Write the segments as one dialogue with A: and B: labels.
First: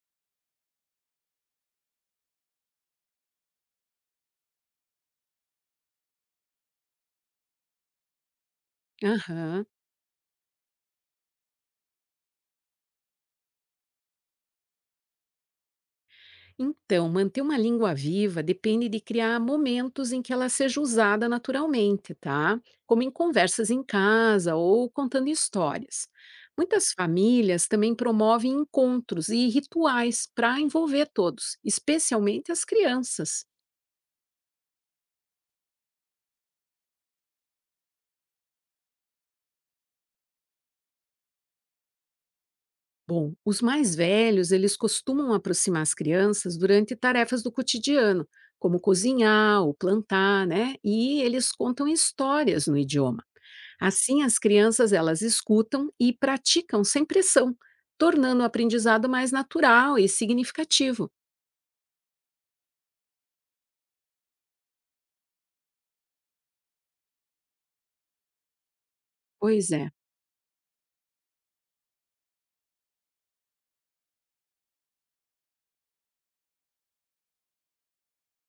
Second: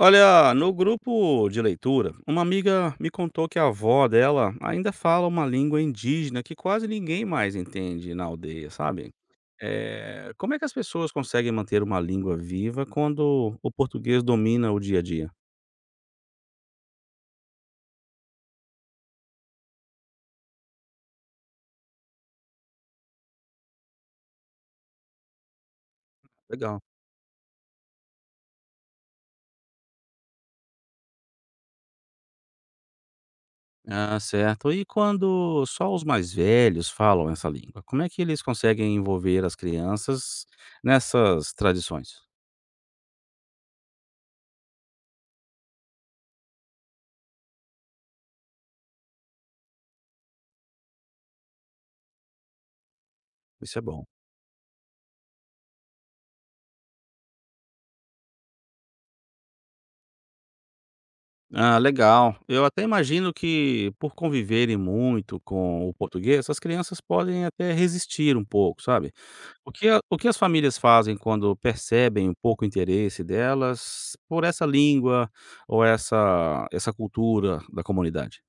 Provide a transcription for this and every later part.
A: Olha, no grupo de leitura, uma amiga me contou que a avó dela ainda fala uma língua indígena que quase ninguém mais entende na aldeia, sabe?
B: Aham.
A: Como é que as pessoas conseguem manter uma língua viva quando o português domina o dia a dia?
B: Então, manter uma língua viva depende de criar momentos em que ela seja usada naturalmente, tá? Como em conversas em casa ou contando histórias.
A: Legal.
B: Muitas famílias também promovem encontros e rituais para envolver todos, especialmente as crianças.
A: Ah, certo. E quando só os mais velhos falam essa língua, como é que eles conseguem envolver as crianças nessas tradições?
B: Bom, os mais velhos, eles costumam aproximar as crianças durante tarefas do cotidiano, como cozinhar ou plantar, né? E eles contam histórias no idioma.
A: Isso é bom.
B: Assim, as crianças elas escutam e praticam sem pressão, tornando o aprendizado mais natural e significativo.
A: Ah, legal. Eu até imagino que, por conviverem muito com o português, essas crianças podem até resistir um pouco, sabe?
B: Pois
A: O
B: é,
A: que, o que as famílias fazem quando percebem um pouco o interesse delas por essa língua ou essa cultura da comunidade?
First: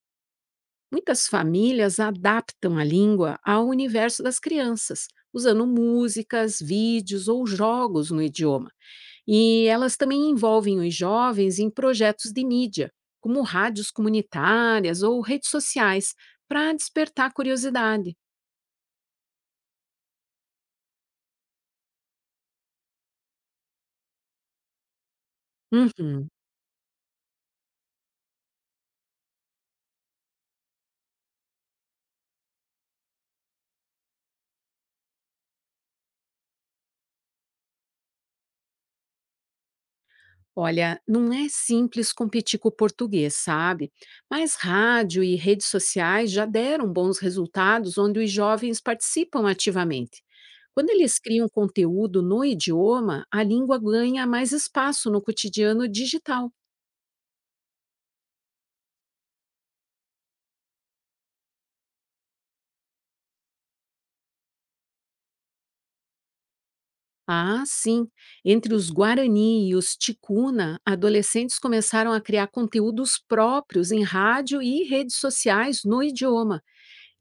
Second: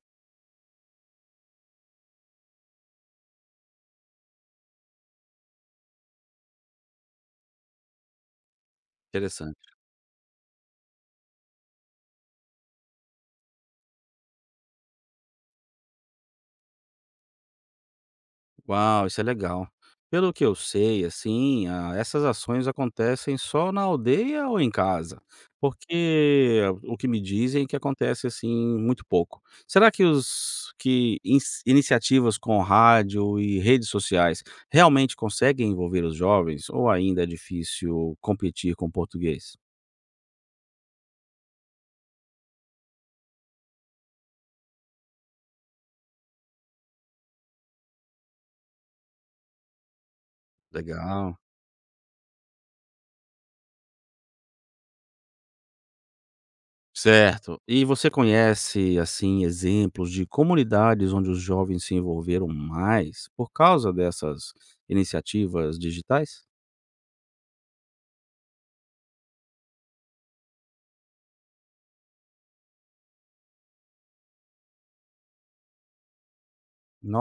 B: muitas famílias adaptam a língua ao universo das crianças, usando músicas, vídeos ou jogos no idioma. E
A: Interessante.
B: elas também envolvem os jovens em projetos de mídia, como rádios comunitárias ou redes sociais, para despertar curiosidade.
A: Uau, isso é legal. Pelo que eu sei, assim, ah, essas ações acontecem só na aldeia ou em casa?
B: Uhum.
A: Porque o que me dizem é que acontece assim muito pouco. Será que os iniciativas com rádio e redes sociais realmente conseguem envolver os jovens ou ainda é difícil competir com o português?
B: Olha, não é simples competir com o português, sabe? Mas rádio e redes sociais já deram bons resultados onde os jovens participam ativamente. Quando eles
A: Legal.
B: criam conteúdo no idioma, a língua ganha mais espaço no cotidiano digital.
A: Certo. E você conhece, assim, exemplos de comunidades onde os jovens se envolveram mais por causa dessas iniciativas digitais?
B: Ah, sim. Entre os Guarani e os Ticuna, adolescentes começaram a criar conteúdos próprios em rádio e redes sociais no idioma.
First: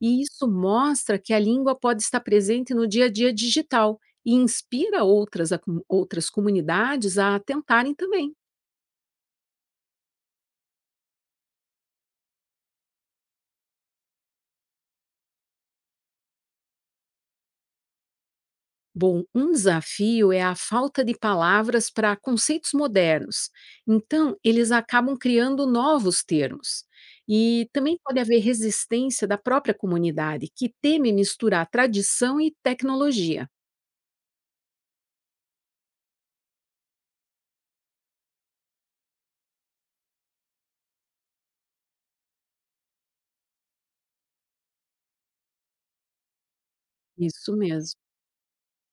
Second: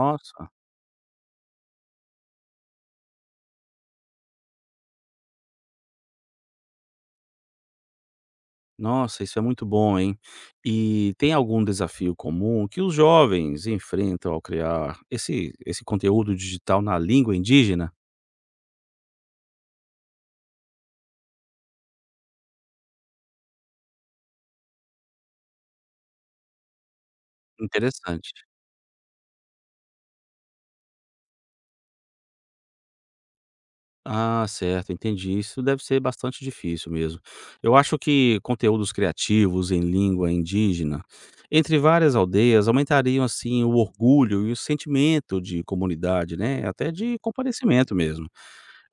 B: E isso mostra que a língua pode estar presente no dia a dia digital e inspira outras, outras comunidades a tentarem também.
A: nossa, isso é muito bom, hein? E tem algum desafio comum que os jovens enfrentam ao criar esse conteúdo digital na língua indígena?
B: Bom, um desafio é a falta de palavras para conceitos modernos. Então, eles acabam criando novos termos. E também pode
A: Interessante.
B: haver resistência da própria comunidade, que teme misturar tradição e tecnologia.
A: Ah, certo, entendi. Isso deve ser bastante difícil mesmo. Eu acho que conteúdos criativos em língua indígena entre várias aldeias aumentariam assim o orgulho e o sentimento de comunidade, né? Até de
B: Isso
A: comparecimento
B: mesmo.
A: mesmo.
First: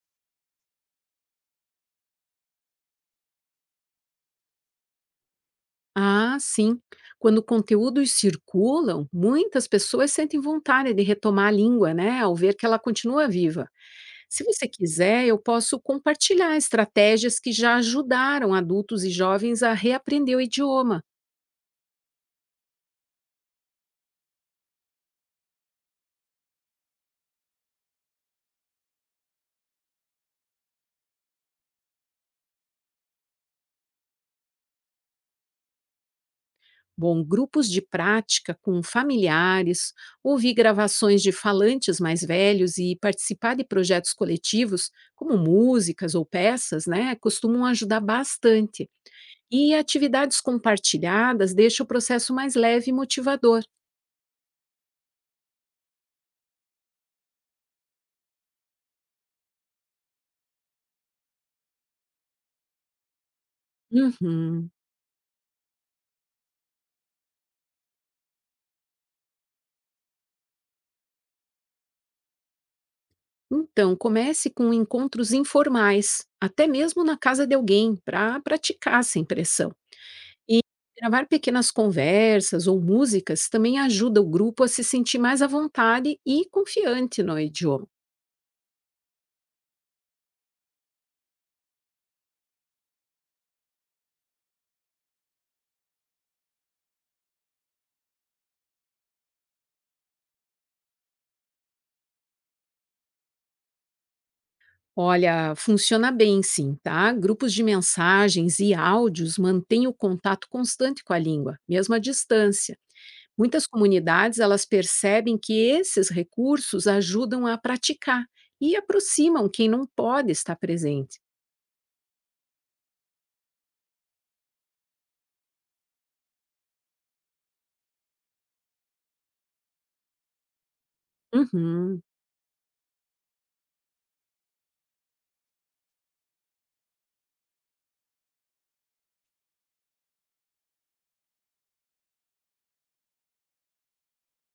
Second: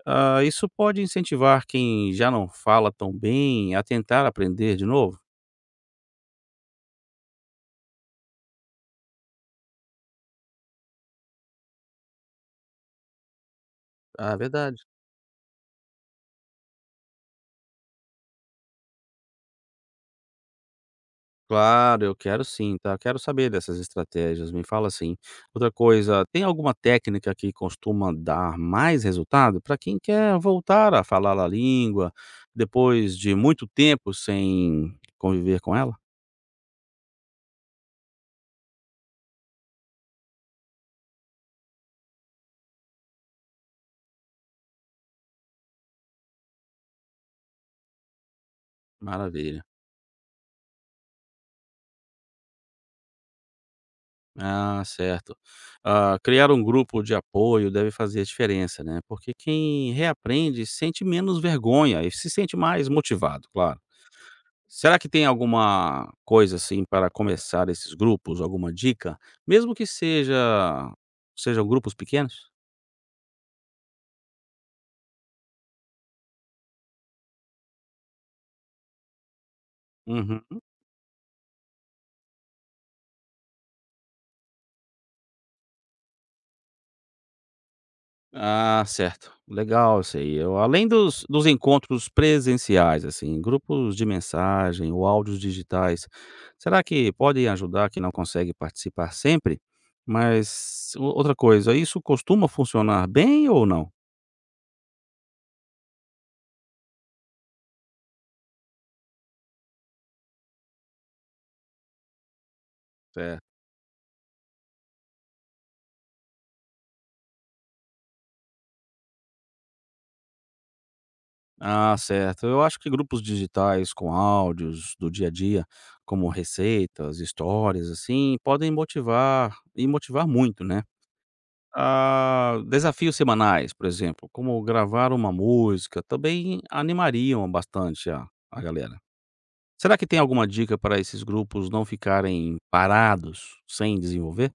A: Ah, isso pode incentivar quem já não fala tão bem a tentar aprender de novo?
B: Ah, sim. Quando conteúdos circulam, muitas pessoas sentem vontade de retomar a língua, né, ao ver que ela continua viva.
A: Ah, é
B: Se você
A: verdade.
B: quiser, eu posso compartilhar estratégias que já ajudaram adultos e jovens a reaprender o idioma.
A: Claro, eu quero sim, tá? Quero saber dessas estratégias, me fala assim. Outra coisa, tem alguma técnica que costuma dar mais resultado para quem quer voltar a falar a língua depois de muito tempo sem conviver com ela?
B: Bom, grupos de prática com familiares, ouvir gravações de falantes mais velhos e participar de projetos coletivos, como músicas ou peças, né, costumam ajudar bastante.
A: Maravilha.
B: E atividades compartilhadas deixa o processo mais leve e motivador.
A: Ah, certo. Ah, criar um grupo de apoio deve fazer a diferença, né? Porque quem reaprende sente menos vergonha e se sente mais motivado, claro.
B: Uhum.
A: Será que tem alguma coisa, assim, para começar esses grupos, alguma dica? Mesmo que sejam grupos pequenos?
B: Então, comece com encontros informais, até mesmo na casa de alguém, para praticar sem pressão. E
A: Uhum.
B: gravar pequenas conversas ou músicas também ajuda o grupo a se sentir mais à vontade e confiante no idioma.
A: Ah, certo. Legal isso aí. Eu além dos encontros presenciais, assim, grupos de mensagem ou áudios digitais, será que podem ajudar quem não consegue participar sempre? Mas o outra coisa, isso costuma funcionar bem ou não?
B: Olha, funciona bem sim, tá? Grupos de mensagens e áudios mantêm o contato constante com a língua, mesmo à distância.
A: Certo.
B: Muitas comunidades elas percebem que esses recursos ajudam a praticar e aproximam quem não pode estar presente.
A: Ah, certo. Eu acho que grupos digitais com áudios do dia a dia, como receitas, histórias, assim, podem motivar e motivar muito, né?
B: Uhum.
A: Ah, desafios semanais, por exemplo, como gravar uma música, também animariam bastante a galera. Será que tem alguma dica para esses grupos não ficarem parados sem desenvolver?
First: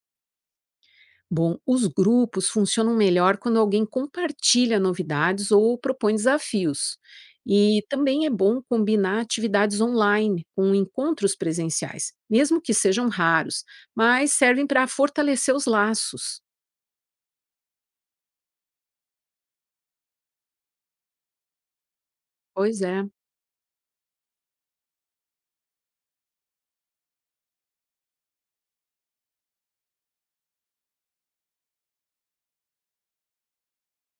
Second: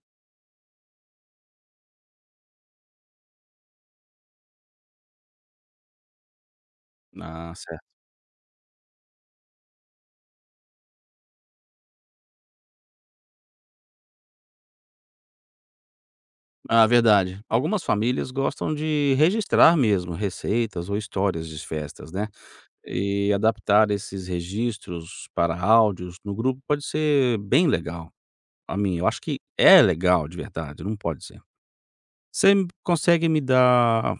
B: Bom, os grupos funcionam melhor quando alguém compartilha novidades ou propõe desafios.
A: Ah,
B: E
A: certo.
B: também é bom combinar atividades online com encontros presenciais, mesmo que sejam raros, mas servem para fortalecer os laços.
A: Ah, verdade. Algumas famílias gostam de registrar mesmo receitas ou histórias de festas, né?
B: Pois é.
A: E adaptar esses registros para áudios no grupo pode ser bem legal. A mim, eu acho que é legal de verdade, não pode ser. Você consegue me dar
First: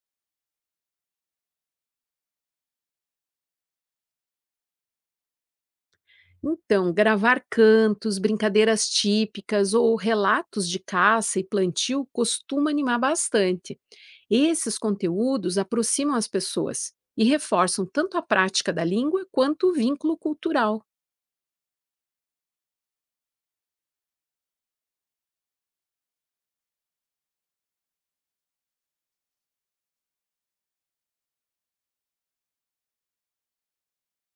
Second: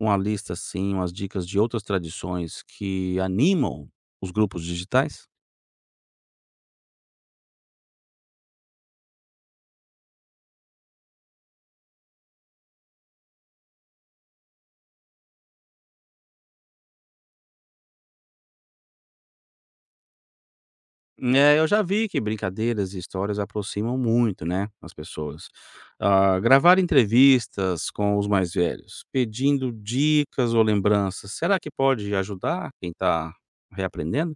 A: uma lista, assim, umas dicas de outras tradições que animam os grupos digitais?
B: Então, gravar cantos, brincadeiras típicas ou relatos de caça e plantio costuma animar bastante. Esses conteúdos aproximam as pessoas e reforçam tanto a prática da língua quanto o vínculo cultural.
A: É, eu já vi que brincadeiras e histórias aproximam muito, né, as pessoas. Ah, gravar entrevistas com os mais velhos, pedindo dicas ou lembranças, será que pode ajudar quem está reaprendendo?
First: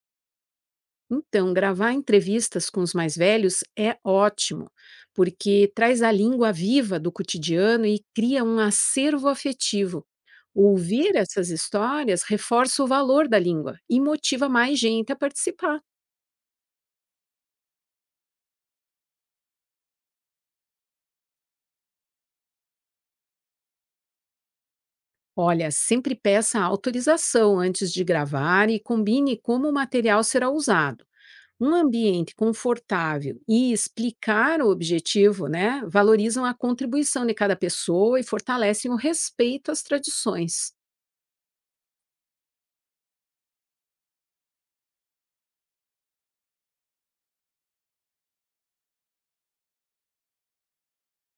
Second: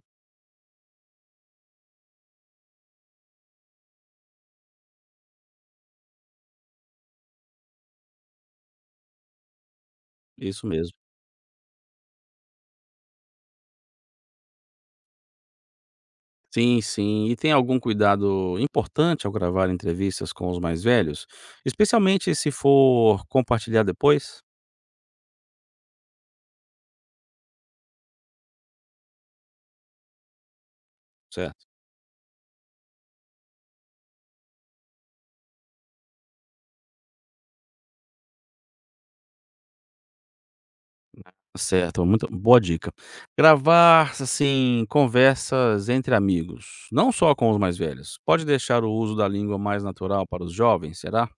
B: Então, gravar entrevistas com os mais velhos é ótimo, porque traz a língua viva do cotidiano e cria um acervo afetivo.
A: Isso mesmo.
B: Ouvir essas histórias reforça o valor da língua e motiva mais gente a participar.
A: Sim, sim. E tem algum cuidado importante ao gravar entrevistas com os mais velhos? Especialmente se for compartilhar depois?
B: Olha, sempre peça autorização antes de gravar e combine como o material será usado.
A: Certo.
B: Um ambiente confortável e explicar o objetivo, né, valorizam a contribuição de cada pessoa e fortalecem o respeito às tradições.
A: Certo, muito boa dica. Gravar, assim, conversas entre amigos, não só com os mais velhos. Pode deixar o uso da língua mais natural para os jovens, será?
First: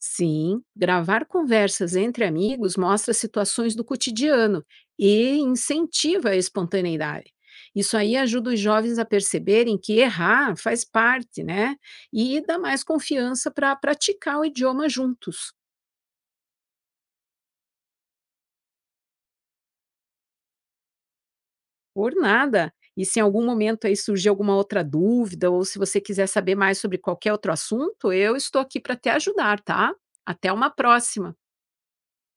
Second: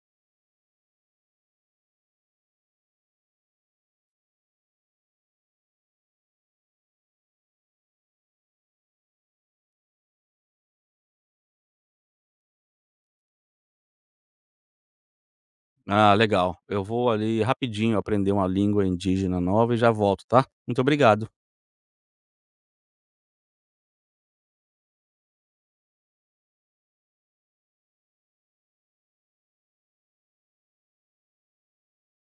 B: Sim, gravar conversas entre amigos mostra situações do cotidiano e incentiva a espontaneidade. Isso aí ajuda os jovens a perceberem que errar faz parte, né? E dá mais confiança para praticar o idioma juntos.
A: Ah, legal. Eu vou ali rapidinho aprender uma língua indígena nova e já volto, tá? Muito obrigado.
B: Por nada. E se em algum momento aí surgir alguma outra dúvida ou se você quiser saber mais sobre qualquer outro assunto, eu estou aqui para te ajudar, tá? Até uma próxima.